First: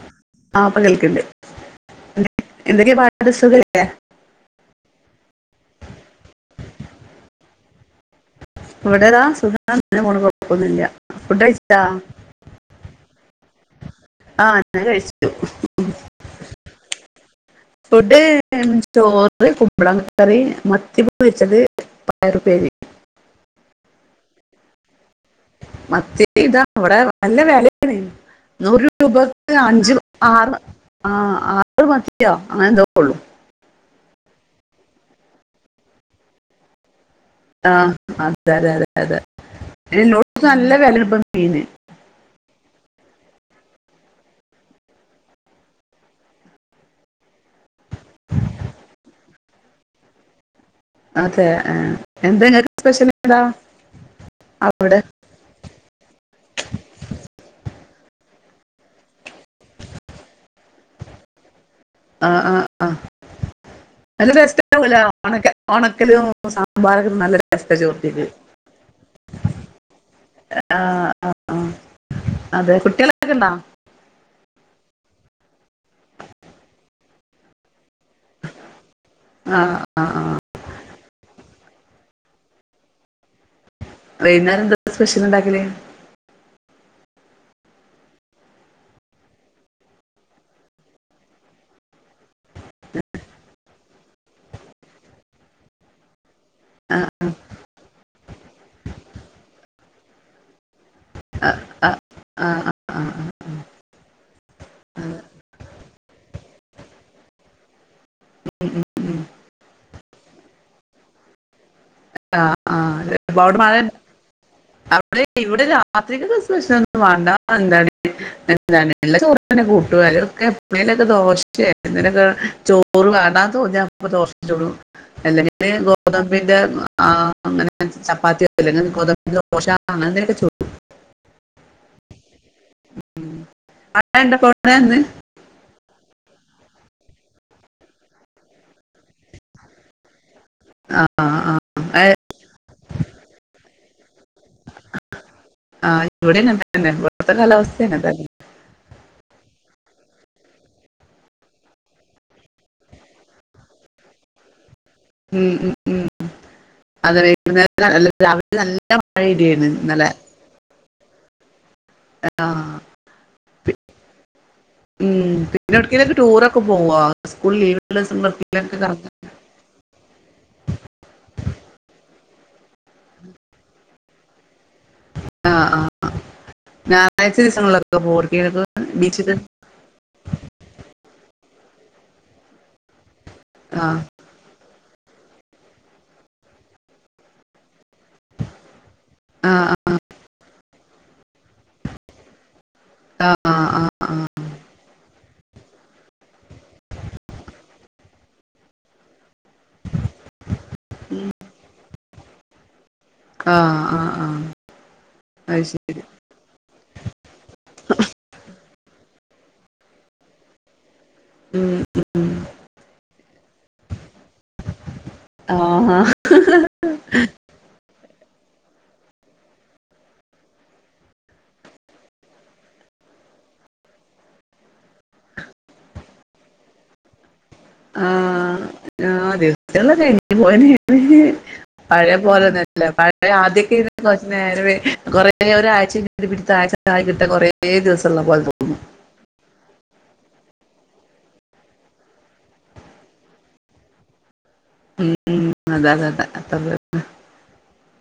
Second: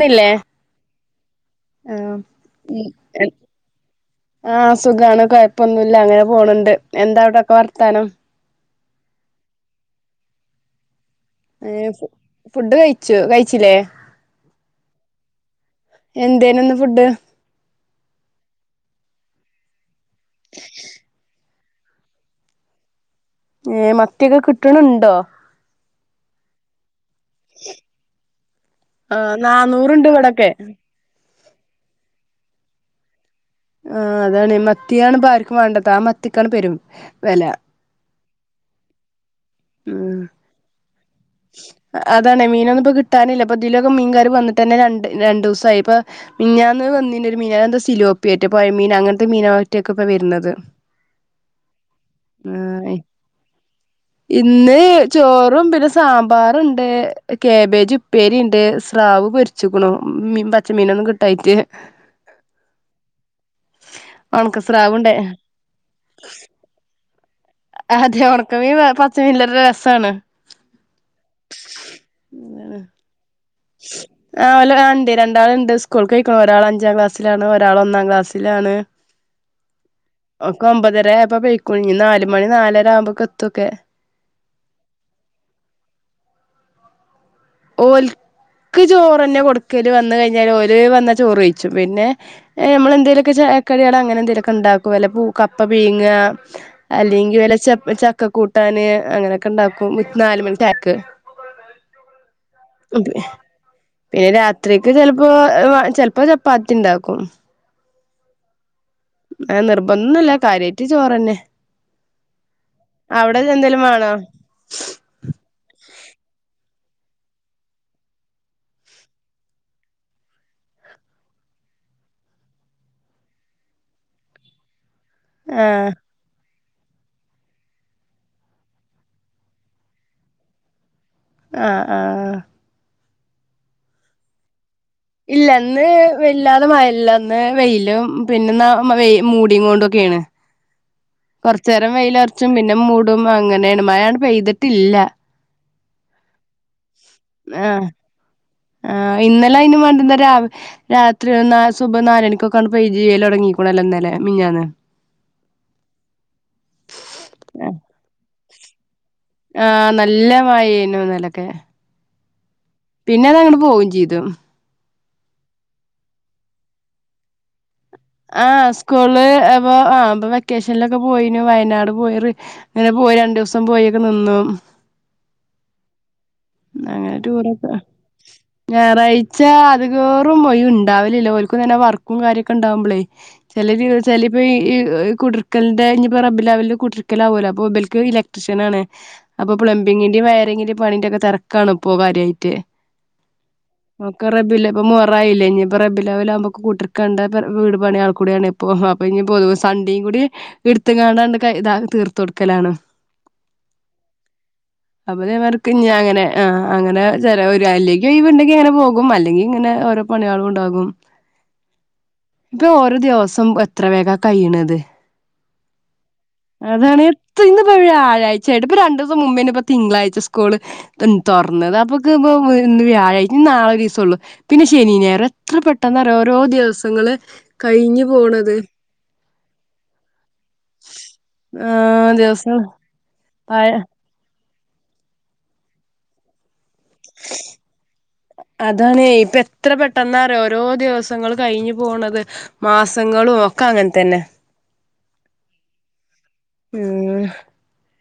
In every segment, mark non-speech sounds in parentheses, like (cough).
ന്നില്ലേ ആ പ്പോ കേൾക്കണ്ട് ആഹ് എന്തൊക്കെയ പാട് സുഖല്ലേ ആ സുഖാണ് കൊഴപ്പൊന്നുല്ല അങ്ങനെ പോണണ്ട് എന്താ അവിടെക്കെ വർത്താനം ഇവിടെ താ സുഖാണ് കൊഴപ്പുന്നില്ല ഏഹ്‌ ഫുഡ് കഴിച്ചു കഴിച്ചില്ലേ ആ ഞാൻ കഴിച്ചു എന്തേനുന്ന് ഫുഡ് ഫുഡ് ചോറ് കുമ്പളം കറി മത്തിപൊരിച്ചത് പയറുപ്പേരി ഏഹ്‌ മത്തിയൊക്കെ കിട്ട്ണ്ണ്ടോ മത്തി ഇതാ അവിടെ നല്ല വിലയാണ് നൂറ് ആഹ് രൂപക്ക് അഞ്ച് നാന്നൂറുണ്ട് ഇവിടൊക്കെ ആറ് ആ ആറ് മത്തിയോ അങ്ങനെ എന്തോക്കള്ളൂ ആ അതാണ് മത്തിയാണ് ആർക്കും വേണ്ടത് ആ മത്തിക്കാണ് പെരും വില ആഹ് അതെതെ അതെ. ഉം എല്ലോടത്തും നല്ല വെല ഇപ്പോ മീനിന്. അതാണ് മീനൊന്നും ഇപ്പോ കിട്ടാനില്ല. ഇപ്പൊ ഇതിലൊക്കെ മീൻകാര് വന്നിട്ട തന്നെ രണ്ട് രണ്ടുസ്സായി. ഇപ്പൊ മീനിഞ്ഞാന്ന് വന്നിന് ഒരു മീന. അത് എന്താ സിലോപ്പിറ്റെ, അത് പൊഴ മീനാ അങ്ങനത്തെ മീനാട്ടൊക്കെ ഇപ്പ വരുന്നത്. അതെ ഏഹ് എന്തങ്ങക്ക് ആഹ് സ്പെഷ്യൽ എന്താ, ഇന്ന് അവിടെ? ചോറും പിന്നെ സാമ്പാറുണ്ട്, കാബേജ് ഉപ്പേരി ഉണ്ട്, സ്രാവ് പൊരിച്ചിക്കണു. മി പച്ചമീനൊന്നും കിട്ട ടൈറ്റ് ആഹ് ആ ആ. നല്ല ടെസ്റ്റ് ഉണ്ടാവൂല ഉണക്കസ്രാവുണ്ടേ ഒണക്കെ, ഒണക്കലും സാമ്പാറും നല്ല ര അതെ ഉണക്കമീ പച്ച മീനി (unintelligible) രസാണ്. ആ ആഹ്‌ ആ അതെ കുട്ടികളൊക്കെ ഉണ്ടോ? ആ (unintelligible) ണ്ട് രണ്ടാളുണ്ട്. സ്കൂൾക്കോയികാണ്. ഒരാൾ അഞ്ചാം ക്ലാസ്സിലാണ് ഒരാൾ ഒന്നാം ക്ലാസ്. ട്ടിലാണ്. ആ ആ ആ ഒക്ക ഒമ്പതരായപ്പൊ പൊയ്ക്കണ്. ഇനി നാല് മണി നാലര ആവുമ്പോക്ക എത്തൊക്കെ. വൈകുന്നേം എന്താ സ്പെഷ്യൽ ഉണ്ടാക്കല്? ഓല്ക്ക് ചോറ്ന്നെ കൊടുക്കല്. വന്ന കഴിഞ്ഞാല്, ഓൽ വന്ന ചോറ് കഴിച്ചു. പിന്നെ, ഏ നമ്മെന്തേലൊക്കെ ചായകടി അങ്ങനെ എന്തേലൊക്കെ ഉണ്ടാക്കും. അല്ല പൂ കപ്പ പീങ്ങ, ആ അല്ലെങ്കി വല്ല ചപ് ചക്ക കൂട്ടാന് അങ്ങനെയൊക്കെ ഉണ്ടാക്കും നാല മണി ചായക്ക്. ആഹ്‌ അതെ. പിന്നെ രാത്രിക്ക് ആ, ചിലപ്പോ ഏഹ് ചെലപ്പോ ചപ്പാത്തി ഉണ്ടാക്കും. ഉം. നിർബന്ധുല്ല കാര്യായിട്ട് ചോറ്ന്നെ. ആഹ് ആ അപ്പ അവിടെ മഴെ എന്തേലും വേണോ അവിടെ ഇവിടെ രാത്രിൽ സ്പെഷ്യൽ ഒന്നും വേണ്ട എന്താ (unintelligible) എന്തണ് ഇള്ള ചോറനെ കൂട്ടും. അതൊക്കെ എപ്പളെലൊക്കെ ദോശയൊക്കെ എന്തെലൊക്ക ചോ റ് വേണ്ടാന്ന് തോന്നിയ അപ്പൊ ദോശ ചുടും. അല്ലെങ്കില് ആഹ് ഗോതമ്പിന്റെ ആ അങ്ങനെ, ചപ്പാത്തിയോ അല്ലങ്കി ഗോദബിന്റെ ദോശ, അങ്ങനെ എന്തെലൊക്കെ ചുടും. ആഹ് ആ. ഉം. മഴ ഇണ്ടോ ഇപ്പോ അവിടെ ഇന്ന്? ഇല്ല ന്ന് വല്ലാതെ മയല്ലന്ന് വെയിലും, പിന്നെ ന വെ മൂടികൊണ്ടൊക്കെ ഏണ്. (inaudible) ആ കൊറചേരം ആ, വെയില അറച്ചും പിന്നെ മൂടും അങ്ങനെണ്. മഴ അങ്ങനെ പെയ്തിട്ടില്ല. ആ ഇവിടെ അങ്ങനെതന്നെ. ഇവിടുത്തെ കാലാവസ്ഥ അങ്ങനെ തന്നെ. ആ ഇന്നലെ അയിനും വേണ്ടുന്ന രാവിലെ രാത്രി ന്ന സുബ നാലണിക്കൊക്കെ ങ്ങട് പെയ്യല് തൊടങ്ങീകോണല്ലോന്നലെ മിനിയാന്ന്. ഉം ഉം ഉം. അതെ വൈകുന്നേരം (unintelligible) രാവിലെ നല്ല മഴ ഇടിയാണ് ആ ഇന്നലെ നല്ല മഴെണു ഇന്നലൊക്കെ. ആഹ്. പിന്നെ തങ്ങട് പോവു ചെയ്തു. ഉം പിന്നെ എവിടെകിലക്ക് ടൂറൊക്കെ പോവാ? സ്കൂൾ ലീവ് ആഹ് സ്കൂള് അപ്പോ ആ ഇപ്പൊ വെക്കേഷനിലൊക്കെ പോയിനു, വയനാട് പോയി, അങ്ങനെ പോയി രണ്ടു ദിവസം പോയിക്കെ നിന്നു. ആഹ് ആ ആ. അങ്ങനെ ഞായറാഴ്ച ടൂറൊക്ക. ദിവസങ്ങളിലൊക്കെ പോവുകയൊക്കെ ബീച്ചിൽ ഞായറാഴ്ച അതി (unintelligible) വഴി ഉണ്ടാവലില്ല. ഓൽക്കും നല്ല വർക്കും കാര്യക്ക ഉണ്ടാവുമ്പോളേ, ചേല ആഹ് (unintelligible) വെച്ചാല് ഇപ്പൊ ഈ കുടർക്കലിന്റെ ഇപ്പോ റബിലാവല് കുടർക്കലാവലോ അപ്പൊ ബേ ഇക്ക ഇലക്ട്രീഷ്യൻ ആണ്. അപ്പൊ ആഹ് പ്ലംബിങ്ങിന്റെയും വയറിങ്ങിന്റെയും പണിന്റെ ഒക്കെ തിരക്കാ ഇപ്പോ കാര്യയിട്ട്. ആഹ് ആ. മ്മക്ക് റബിലബ്ബ് മോഹറായിലെ ഇനി ഇപ്പ റബിലബ്ബ് ലാകുമ്പോ, (unintelligible) കണ്ട പ വീട് പണിയ ആൾ കൂടിയാണ്. അപ്പൊ അപ്പൊ ഇനി പൊതുവ സൺ‌ഡേ കൂടി എടുത്ത് കാണാണ്ട് ഇതാ തീർത്ത് കൊടുക്കലാണ്. ക്കാ അഹ് (unintelligible) വർക്ക് ഞാ അങ്ങനെ ആഹ് അങ്ങനെ ചെലവര് അല്ലെങ്കി ഒലിവ്ണ്ടെങ്കി അങ്ങനെ പോവും. കും അല്ലെങ്കി ങ്ങനെ ഓരോ പണി ഓളുംണ്ടാകും ഹ്മ്മ് ഉം പ്പൊ ഓരോ ദിവസം എത്ര വേഗാ കയ്യിണത്. അഹ് അതാണ്. ത്ത് ഇന്ന്പ്പൊ വ്യാഴ്ചയായിട്ട് പ്പൊ രണ്ടോസം മുമ്പേന് പ്പ തിങ്കളാഴ്ച സ്കൂള് ത്തൻ തൊർന്നത്. അപ്പൊക്ക് പ്പൊ ഇന്ന് വ്യാഴാഴ്ച ഞ്ഞ് നാളെ ഒരിസൊ ള്ള് പിന്നെ ശനി, ഞായറും. എത്ര പെട്ടെന്നാറിയൊ ഓരോ ദിവസങ്ങള് കഴിഞ്ഞ് പോണത്. ആഹ് ആഹ് ദിവ (unintelligible) ആ ദിവസം പഴേപോലെന്നെല്ലെ. പഴേ പഴ ആദ്യോക്കെ കൊർച്ച് നേരവെ കൊറേ ഒരാഴ്ച കിട്ടിട്ട് പിന്നെത്ത ആഴ്ച്ചായികിട്ടാൻ കൊറേ ദിവസള്ള പോലെ തോന്നും. അണേയ് പ്പെ ത്ര പെട്ടെന്നാറിയൊ ഓരോ ദിവസങ്ങൾ കഴിഞ്ഞ് പോണത്. മാസങ്ങളു ഒക്കെ അങ്ങൻതെന്നെ. ഉം ഉം അതെ തെ തെ അത്രേ (unintelligible) ഉം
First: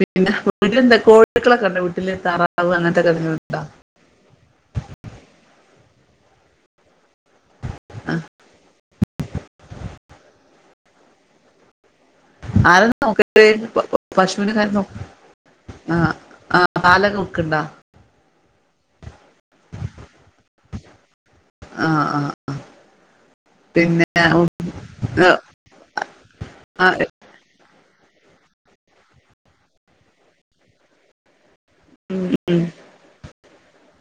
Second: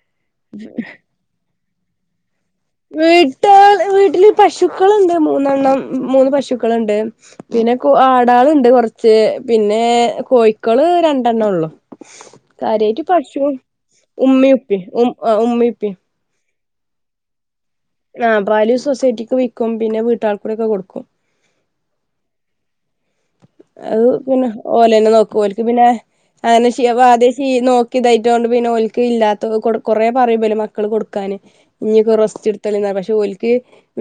പിന്നെ വീട്ടിലെന്താ കോഴ കോയിക്ക ളൊക്കണ്ടൊ വീട്ടില് താറ വ്ട്ടാല് വീട്ട്ല് പശുക്കള്ണ്ട് മൂന്നെണ്ണം. മൂന്ന് പശുക്കള്ണ്ട്. പിന്നെ കോ ആഹ് ആടാ ള്ണ്ട് കൊർച്ച് ത്ത്. പിന്നേ കോഴിക്കള് രണ്ടെണ്ണോ ള്ളു. ആരാ കാര്യായിട്ട് പശു നോക്കല് ഉമ്മിം, പശുവിനൊക്കെ ആരാ ഉപ്പിം നോക്ക ഉമ് ആഹ് ഉമ്മിം, ഉപ്പിം ആഹ് പാലൊക്കെ വ്ക്ക്ണ്ടാ? അഹ് പാല് സൊസൈറ്റിക്ക് വിക്കും. പിന്നെ വീട്ടാൾകൂടെക്കെ കൊട്ക്കും. അഹ് അഹ് അഹ് അഹ് പിന്നെ ഓലെന്നെ നോക്കൂ. ഓൽക്ക് പിന്നെ ആന്നെ ചെയ്യാ ആഹ് ആ ദ്യേ (unintelligible) ക്ക് ഇതായിട്ടോണ്ട് പിന്നെ ഓൽക്ക് ഇല്ലാത്തൊ കൊട് കൊറെേ പറയുബല് മക്കള് കൊട്ക്കാന് ഞ്ഞ്പോ ഉം റെസ്റ്റ് ഉം (unintelligible) പക്ഷെ ഓൽക്ക്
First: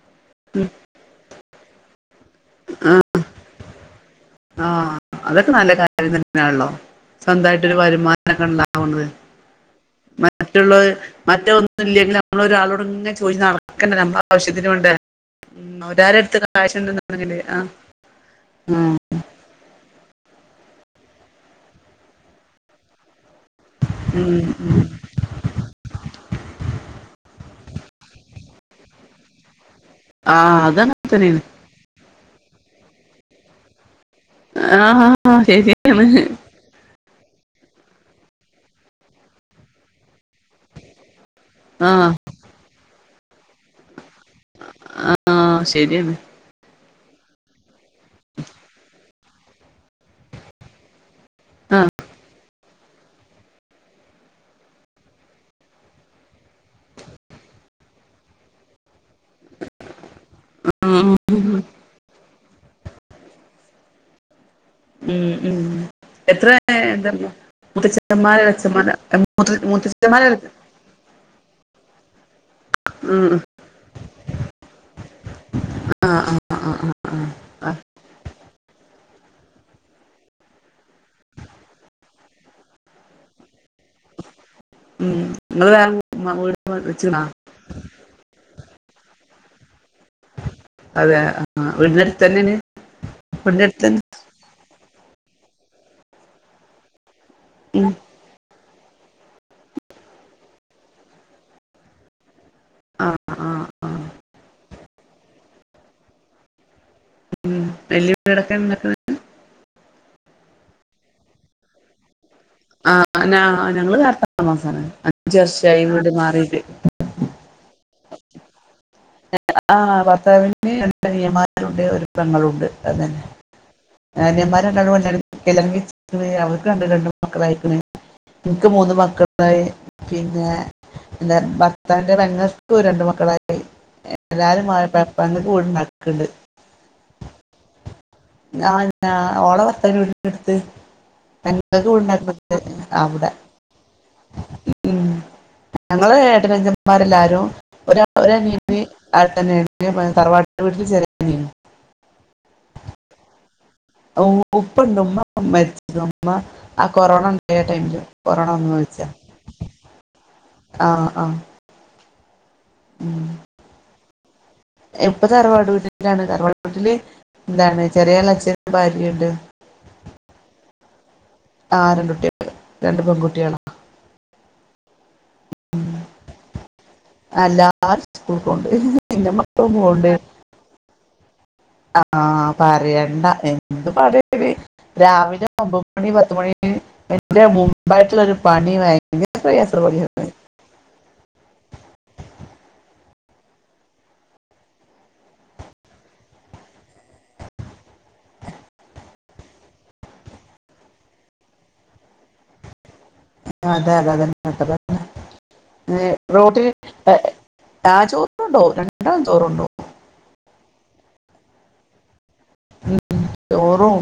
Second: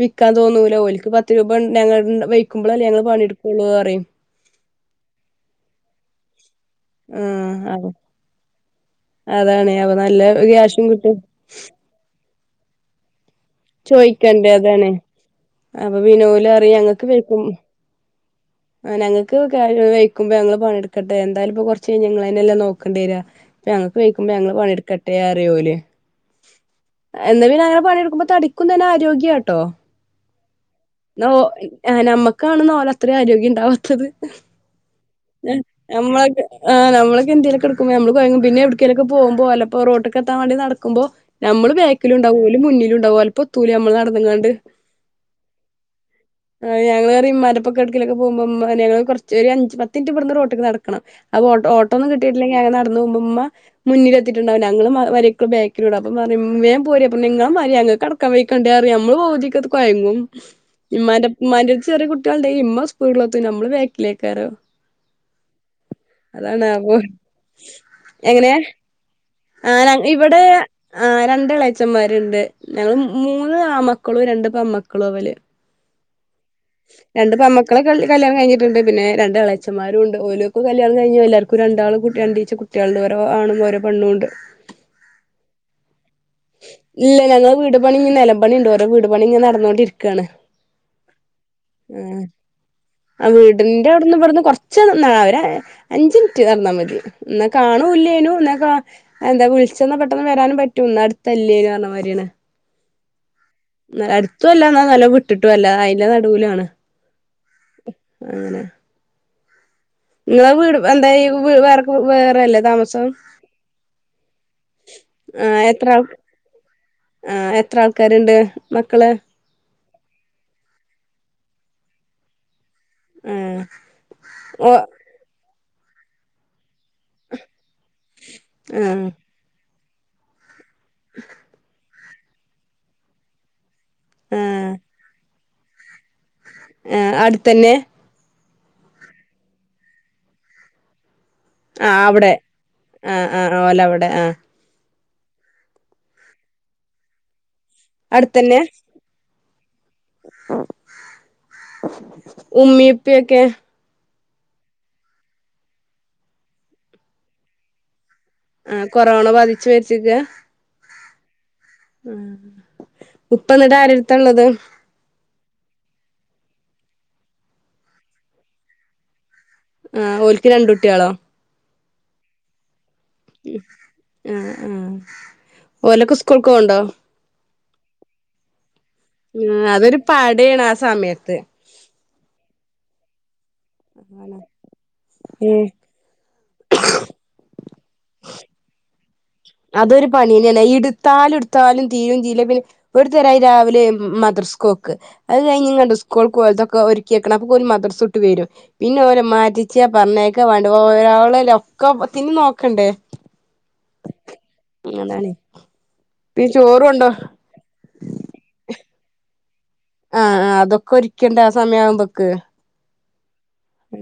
വിക്കാ തോന്നൂല. ഓൽക്ക് പത്ത് രൂപ ൺ ഞങ്ങ ണ്ട വെയ്- ക്കുമ്പളെല്ലെ ഞങ്ങള് പണിട് ക്കൊള്ളോറിം. അഹ്. അതൊക്കെ നല്ല കാര്യം തന്നേൺല്ലോ. സ്വന്തായിട്ട് ഒരു വരുമാനൊക്കെ ണ്ടാവണത്. അതാണേ അ (unintelligible) മറ്റ്ള്ളോല്. മറ്റൊന്നും ഇല്ലെങ്കില് നമ്മളൊരാളോട് ങ്ങനെ ചോയിച്ച് നടക്ക ക്കന്നെല്ലെ അമ്മളെ ചോയിക്കണ്ടേ ആവശ്യത്തിന് അതാണ് വേണ്ടേ. ഉം അപ്പൊ പിന്നെ അവലാലെട്ത്ത് (unintelligible) ഓല് പറയും ആവിശ്യന്ന്ണ്ടെങ്കില് അഹ് (unintelligible) ക്ക് കാ വെയ്ക്കുമ്പ ഞങ്ങള് പണിട്ക്കട്ടെ. എന്തായാലും ഇപ്പൊ കൊർച്ചെയ്ഞ്ഞാ ങ്ങളെന്നെല്ലെ നോക്കണ്ട്യ രാ പ്പൊ യങ്ങക്ക് വെയ്ക്കുമ്പ ഉം ഞങ്ങള് ഉം പണിട്ക്കെ ട്ടേറിയോല്. എന്ന പിന്നെഅങ്ങനെ പണിട്ക്കുമ്പ തടി ക്കുംതന്നെ ആരോഗ്യാട്ടോ. ആഹ് അതങ്ങനെ ന്ന ഓ തന്നെയാണ് ഏഹ് നമ്മക്കാണ് ന്നാ ഒലത്രിം ആരോഗ്യം ണ്ടാവാത്തത്. ആഹ് ആഹ് ശരിയാണ് നമ്മളെക്കെ അഹ് നമ്മളൊകെ എന്തേലൊക്കെ ട്ക്കുമ്പൊ അമ്മള് കൊയങ്ങും. പിന്നെ എവ്ട്ക്കേലോക്കെ പോകമ്പോ അല്ലപ്പോ റോട്ട്ക്കെത്താ വേണ്ടി നട്ക്കുമ്പൊ നമ്മള് ആഹ് ബേക്ക്ലുണ്ടാവും ഓല് മുന്നിലുണ്ടാവും ഓൽപ്പത്തൂലമ്മള് നടന്ന്ങ്ങാണ്ട്. ആഹ് ശരിയാണ് ആഹ് ഞങ്ങളേറിം‌ മ്മാൻ്റെപ്പൊക്കെ എട്ക്കേലൊക്കെ പോവ്മ്പം മ്മാനെ ഞങ്ങള് കൊർച്ച് ഒര് അഞ്ച്, പത്തിൻറ്റ് വട്ന്ന് റോട്ട്ക്ക് നട്ക്കണം. അപ്പൊ ഓട്ടോ ആഹ് ഓട്ടോന്നും കിട്ടിട്ട്ല്ലെങ്കി ഞങ്ങനടന്ന് പോവ്മ്പം മ്മ മുന്നിലെത്തിട്ട്ണ്ടാവും. ഞങ്ങള് മ വരിക്കെള് ബേക്കിലുണ്ടാവും. അപ്പൊ മ്മാറിയും വേം പോരി അപ്പം നിങ്ങളെ മ്മാരി ഞങ്ങക്കട് (unintelligible) കണ്ടേറിയും. അമ്മള് പൗതിക്കത്ത് കൊയങ്ങും. ആഹ് ഇമ്മാന്റെ പ് ഉം ഇമ്മാന്റെട്ത്ത് ചെറിയ കു കുട്യേൾ ണ്ടെയി ഇമ്മ സ്‌പീട്‌ലെത്തും. ഞമ്മള് ക്കേക്കിലേക്കാരോ. ഉം ഉം എത്ര അതാണ് അപ്പൊ എന്താ മൂത്തച്ഛന്മാരോ എങ്ങനേ? (unintelligible) ആഹ്. ഞങ്ങ മൂത്തച്ഛന്മാരോ ഇവടേ ആഹ് രണ്ട് എളേച്ചമ്മാര്ണ്ട്. ഞങ്ങള് മു മൂന്ന് ഉം മൂന്ന് ആമക്കളും രണ്ട് പെമ്മക്കളാ വല്. ആഹ് ആഹ് ആഹ് രണ്ട് ആഹ് പെമ്മക്കളെ കല്യാ കല്ല്യാണം കഴിഞ്ഞിട്ട്ണ്ട്. പിന്നെ രണ്ട് എളേച്ചമ്മാരുണ്ട്. ഓല്ക്കു കല്യാണം കഴ്ഞ്ഞ് എല്ലാർക്കു ക്കു രണ്ടാള്ക്കു കുട്ടി രണ്ടീ ച്ചെകുട്ട്യാ ൾണ്ട്. ഓരോ ആണും ഓരോ പെണ്ണുംണ്ട്. ഉം നിങ്ങള് വേ ഇല്ല ഞങ്ങള് വീട് പണി ഇ നിലമ്പണി ഉണ്ട് ഓരോ വീട് പണി ഇങ്ങെ നടന്നുകോണ്ടിരിക്കുവാണ് അതെ ആഹ് വീടിന്റെ ഉം അടുത്ത് തന്നെയാണ് ആഹ് അടുത്ത് വീടിന്റെ തന്നെ അവിടെന്ന് കൊറ ഉച്ചന്നാ അവരെ അഞ്ച് മിനിറ്റ് നടന്നാൽ മതി എന്ന കാണൂ ഉം ഇല്ലേനു എന്നാ കാ എന്താ വിളിച്ചന്ന പെട്ടെന്ന് വരാനും പറ്റുംന്ന് അടുത്തല്ലേ ന്നാരമാതിരിയാണ് ആഹ് ആഹ് ആഹ് അടുത്തു അല്ല എന്നാ നല്ല വിട്ടിട്ടും അല്ല അതിന്റെ നടുലാണ് ഉം വല്യ വീടക്കേ ഉണ്ടാക്കണേ നിങ്ങളെ വീട് എന്താ വേറെക്ക വേറെല്ല ആഹ് ഞങ്ങള് വേറെ താമസാണ് അഞ്ച് വർഷായി വീട് മാറീട്ട് ആഹ് എത്ര ആൾക്കാര്ണ്ട് മക്കള് ആഹ് ഭർത്താവിന് രണ്ട് അനിയൻമാരുണ്ട് ഒരു പെങ്ങളുണ്ട് അതന്നെ ആ കാര്യൻമാര് ഓ രണ്ടാ (unintelligible) മക്കളായിക്കണ് എനിക്ക് ആ മൂന്ന് മക്കളായി പിന്നെ എന്താ ഭ ഭർത്താവിന്റെ പെങ്ങൾക്കും രണ്ട് മക്കളായി ആ എല്ലാരും പെങ്ങക്ക് വീട് ഉണ്ടാക്ക്ണ്ട് ആഹ് അട്ത്തന്നെ ആഹ് എന്താ ഓള ഭർത്താവിന്റെ വീടിന്റെ അടുത്ത് ആ അവിടെ (unintelligible) ആ അവിടെ ആ ഓല അവിടെ ആ ഉം ഞങ്ങള ഏട്ടനഅനുജൻന്മാരെല്ലാരും ഒരു അടുത്തന്നെ അനിയത്തി അവിടെ തന്നെണ് തറവാട്ട് വീട്ടിൽ ചെറിയ അനിയനാ ഉമ്മിപ്പിയക്കെ ഉപ്പ ഉണ്ട് ഉമ്മ മരിച്ച്ക്ക്ണ് ആ കൊറോണ ഉണ്ടായ ടൈമില് കൊറണ വന്ന് ആ മരിച്ച കൊറോണ ബാധിച്ചു മരിച്ചിക്ക ആഹ് ആഹ് ഉപ്പ ഇന്നട്ട് ആരടുത്താള്ളത് ഇപ്പൊ തറവാട് വീട്ടിലാണ് തറവാട് വീട്ടില് എന്താണ് ചെറിയ എളേച്ഛനും ഭാര്യണ്ട് ആഹ് ഓല്ക്ക് രണ്ട് കുട്ട്യളോ ആഹ് രണ്ട് കുട്ട്യാള് രണ്ട് പെൺകുട്ട്യാളാ ആഹ് ആഹ് ഓലക്കെ സ്കൂൾ ക്ക് പോകുണ്ടോ എല്ലാര് സ്കൂൾക്ക് പോണ്ട് പിന്നെ മക്കളും അതൊരു പോണ്ട് (unintelligible) ആ സമയത്ത് ആഹ് പറയണ്ട എന്ത് പട രാവിലെ ഒമ്പത് ഉം ഒമ്പത്മണി പത്തുമണി ന്റെ മുമ്പായിട്ടുള്ളൊരുപണി ഭ അതൊരു പണി തന്നെയാണ് പിന്നെ എടുത്താലും ഇട്ത്താല്ഇട്ത്താലും തീരുംതീരില്ല പിന്നെ ഒരു തരായി രാവിലെ മദ്രസക്കോക്ക് അത് കഴിഞ്ഞ് ഇങ്ങട് സ്കൂൾ ക്ക് ഓലതക്കെ ഒരുക്കിക്കണം അപ്പോക്ക് ഒരു മദ്രസ വിട്ട് വരും പിന്നെ ഓല മാറ്റിച്ച പറഞ്ഞയക്ക വ വാണ്ട് പോ ഒരാള്ല്ല ഒക്കെ ത്തിന് നോക്കണ്ടേ അതെ അതെ അതാണ് പിന്നെ ചോറ് കൊണ്ടോ (unintelligible) ആ ചോറ്ണ്ടോകും രണ്ടാളും ചോറ്ണ്ടോകും ആഹ് ആഹ് അതൊക്കെ ഒരിക്കണ്ടേ ആ സമയാവുമ്പൊക്ക് ഉം ചോറും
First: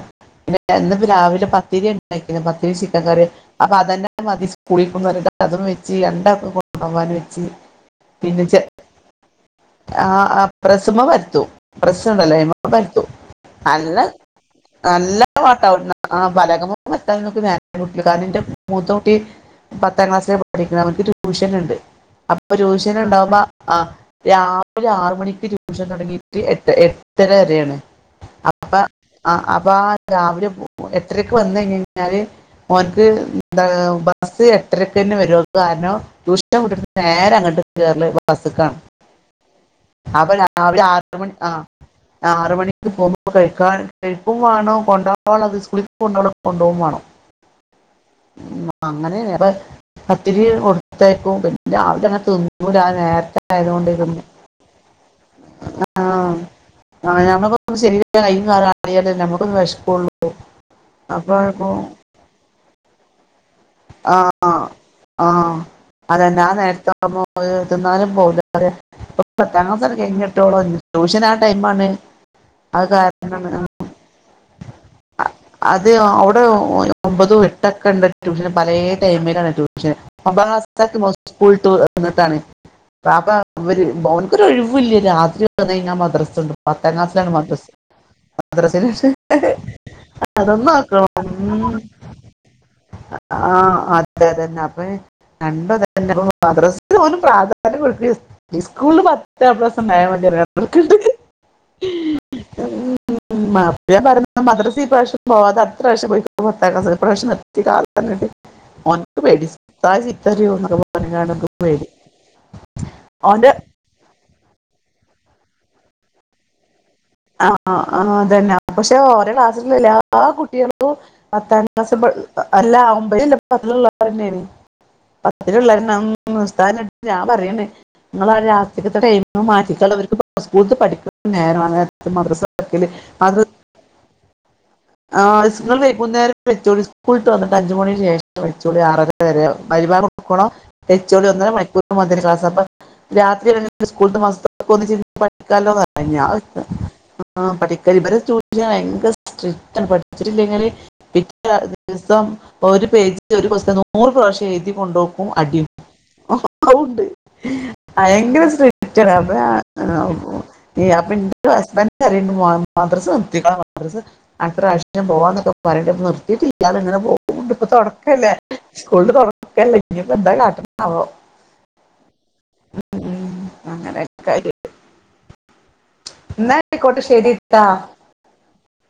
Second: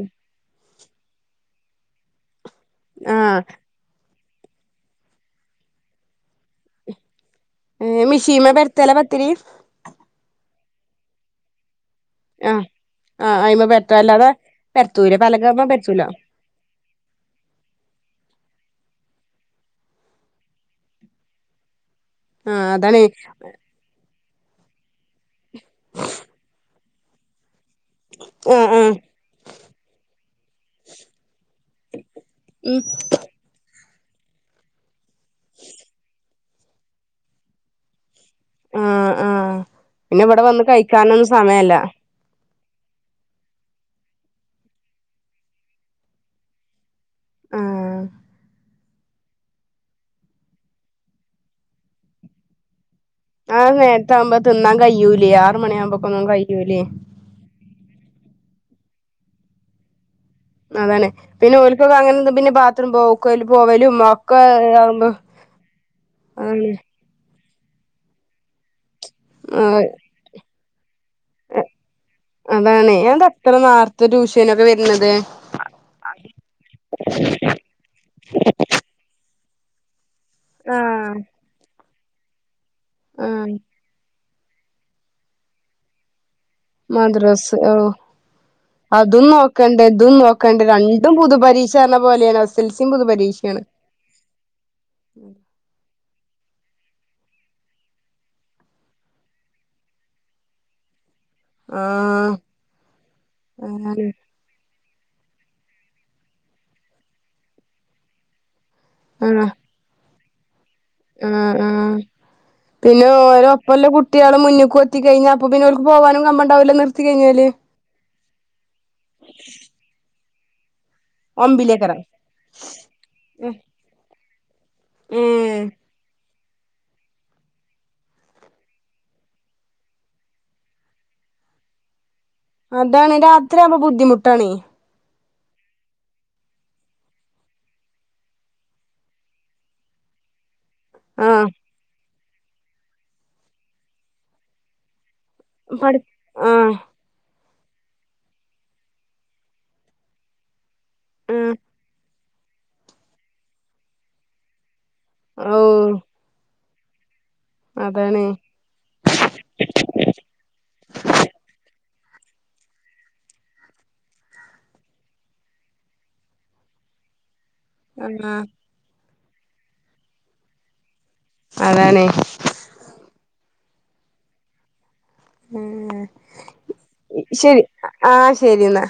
പിന്നെ ഇന്ന്പ്പം രാവിലെ പത്തിരി ഇണ്ടാക്കിണ് പ തിരി ചിക്കൻ കറി ആഹ് അപ്പ അതന്നെ അത് മതി സ്കൂളിക്ക് പറഞ്ഞിട്ട് അതും വെച്ച് രണ്ടാക്കും കൊണ്ടോവാന് വെച്ച് ഏ മിഷീമല് പര്ത്തലാ പത്തിരി ആഹ് അഹ് പ്രസ്സ്മല് പര്ത്തും പ്രസ്സ്ണ്ടല്ലോ ആഹ് അയ്മല് പര്ത്തും ആഹ് അയിമെ നല്ല പരത്തും അല്ലാതെ പരത്തൂല നല്ല പലകമ്മെ പാട്ടാടുന്ന പരത്തൂല ആഹ് പലകമ പരത്താന്നൊന്നും ഇത് നേരം കിട്ടൂലാ കാരണം എന്റെ മൂത്തക്കുട്ടി പത്താം ക്ലാസ്സിലാ പഠിക്കുന്നെ അവൻക്ക് ട്യൂഷനുണ്ട് അപ്പോ ആഹ് അതാണ് ട്യൂഷന്ണ്ടാവുമ്പോ ആഹ് രാവിലെ ആറ് മണിക്ക് ട്യൂഷൻ തെടങ്ങീട്ട് എട്ട് എ എട്ടര വരെയാണ് ആഹ് അപ്പ ആഹ് ആ അപ്പ രാവിലെ എട്ടരക്ക് വന്നയ്ഞ്ഞയ്ഞ്ഞാല് ഉം ഓർക്ക് മ്മ് എന്താ ബസ്സ് എട്ടരക്കന്നെ വെരെള്ളു. കാരണം, ട്യൂഷന് വിട്ടിട്ട് നേരെ അങ്ങട്ട് കേറല് ബസ്സ്ക്കാണ്. ആഹ് ആഹ് പിന്നെ അപ്പ ഇവിടെ വന്ന് രാവിലെ ആറ് കഴിക്കാനൊന്നും മണി ആഹ് സമയല്ല ആറ് മണി പോവുമ്പോ കഴിക്കാൻ കഴിക്കും വേണം കൊണ്ടോവാള്ളത് സ്കൂള്ക്ക് കൊണ്ടോണത് കൊണ്ടോവും വേണം. ആഹ് മ്മ് അങ്ങനെ ഏറെ പത്തിരി കൊട്ത്തയക്കും പിന്നെ രാവിലെ അങ്ങനെ തിന്നൂല. ആ നേരത്ത് ആഹ് നേരത്താവ്മ്പോ തിന്നാൻ കയ്യൂലേ ആറ് മണിയാവുമ്പോക്ക് ഒന്നും കയ്യൂലേ. ആഹ് നമ്മക്ക് ശെരി കയ്യും കാലും (unintelligible) നമ്മക്കും വെശപ്പ്ള്ളു അതണ് പിന്നെ ഓൽക്ക്കൊക്കെ അങ്ങനെന്ത പിന്നെ ബാത്റൂം പോക്കലു പോവലും ആ ഒക്കെ ഇതാവുമ്പോ. അതന്നെ. (unintelligible) തിന്നാനും പോവൂല ആടെ. ഇപ്പൊ പത്താം ആഹ് ക്ലാസൊക്കെ കഴിഞ്ഞിട്ട് ഓളെ ഒ ട്യൂഷനാ ടൈമാണ് അത് അതാണെ. അതെന്ത കാരണം അത്ര ആ നേരത്തെ ട്യൂഷനൊക്കെ വരുന്നത്? അത് അവ്ടെ ഒമ്പതും എട്ടൊക്കെണ്ട് ട്യൂഷന്, പലേ ടൈമിലാണ് ട്യൂ ഷൻ. ഒമ്പതാം ക്ലാസെക്കെ ആഹ് സ്കൂൾ വിട്ട് വന്ന്ട്ടാണ് പാപ്പ ആഹ് അവര് ഓല് ഒര് ഒഴിവുല്ല. രാത്രി വന്നഴിഞ്ഞാൽ മദ്രസണ്ട്. മദ്രസ് ഓഹ്. മദ്രസയില് അതും നോക്കണ്ടേ ഇതും നോക്കണ്ടേ. അതൊന്നും രണ്ടും ആക്കണം പൊതുപരീക്ഷന്ന പോലെയാണ്. എസ് എൽ സിം പൊതു ആഹ് അതെ അതെന്നെ. അപ്പെ രണ്ടു അതന്നെ. ഇപ്പൊ മദ്രസ് ഓലും പ്രാധാന്യം കൊട്ക്ക് സ്കൂളില് പത്ത് എ പ്ലസ് ഇണ്ടായാമതിയേനു. അത്രക്ക്ണ്ട്. ആഹ് മാപ്പളയും അതാണ് പറഞ്ഞ് മദ്രസ ഈ പ്രാവശ്യം പോവാതെ അട്ത്ത പ്രാവശ്യം പോയി. (unintelligible) ഇപ്രാവ്യശ്യം നിർത്തിക്കാളന്നിട്ട് ഓൻ ഇൻക്ക് പേടി ഉസ്താദ് ചീത്തറിയോന്ന്ള്ളത് ഉം ഉം. പിന്നെ ഓന്റെ ഓലൊപ്പൊല്ല കുട്ട് ട്ട്യോളും മുന്നുക്കെത്തിക്കഴിഞ്ഞാ അപ്പ പിന്നെ ഓൽക്ക് പോവാനും കമ്പണ്ടാവൂല നിർത്തിക്കഴിഞ്ഞാല്. അഹ് ആഹ് അതന്നെ. പക്ഷെ ഓരെ ക്ലാസ്സിലുള്ള എല്ലാ കുട്ട്യോളും പത്താം ക്ലാസ് ഒമ്പിലേക്കരം പ, അല്ല ഒമ്പേല് പത്തിലോരന്നേണ്. ഏഹ് പത്തില്ള്ളെന്നം ഉം ഉസ്താന്നടുത്ത് ഞാൻ പറയണ് നിങ്ങളെ രാത്രിക്കത്തെ ടൈമ് മാറ്റിക്കള. ഇവർക്ക് സ്കൂള്ത്തെ പഠിപ്പന്നെ നേര മദ്രസ തുറക്കല് അതാണ്, മദ്രസ രാത്രിയാവുമ്പ ബുദ്ധിമുട്ടാണെ. ആ നിങ്ങള് വൈകുന്നേരം വച്ചോളി സ്കൂള്ട്ട് വന്ന്ട്ട് അഞ്ച് മണിന്റെ ശേഷം വെച്ചോളി ആറര വരെ. മഗ്രിബ് ബാങ്ക് കൊടുക്കോളം വെച്ചോളി ആഹ് ഒന്നര മണിക്കൂർ മതി ക്ലാസ് അപ്പ രാത്രി സ്കൂള് തെ മദ്രസ്തെ ഒന്നിച്ച് പഠിക്കാല്ലോ പഠി പറഞ്ഞ്. ഞാൻ വിട്ട്. ആഹ് പഠിക്കൽ ഇവരെ ടൂഷൻ ഭയങ്കര സ്ട്രി ക്റ്റാണ്. പഠിച്ചിട്ടില്ലെങ്കില് ആഹ് പിറ്റേ ദിവസം ഒരു പേജ് ഒരു ക്വസ്റ്റ്യൻ നൂറ് പ്രാവശ്യം എഴുതി കൊണ്ട്പോകും ഓ അടിയും. ഓഹ് അതുണ്ട്. അതാണ് ഭയങ്കര സ്ട്രി റ്റണ്. അത് ഈഹ് ഉം അപ്പ ഇന്റെ ഹസ്ബന്റ് പറിയണ്ട് മദ്രസ നിർത്തിക്കോള മദ്രസ അടുത്ത പ്രാവശ്യം പോവാന്നൊക്കെ പറയണ്ട്. ഇപ്പ നിർത്തിയിട്ടില്ല ഇങ്ങനെ പോകുണ്ട്. ഇപ്പൊ തൊടക്കല്ലേ. ആഹ് സ്കൂള് തൊറക്കല്ലെ. ഇനി ഇപ്പൊ എന്താ കാട്ടണേ ആവോ. അതാണ്. ഊം അങ്ങനെക്കാര്യം. ഊം. എന്ന ആയിക്കോട്ട്. ശരിട്ടാ. ആഹ് ശരിന്നാ.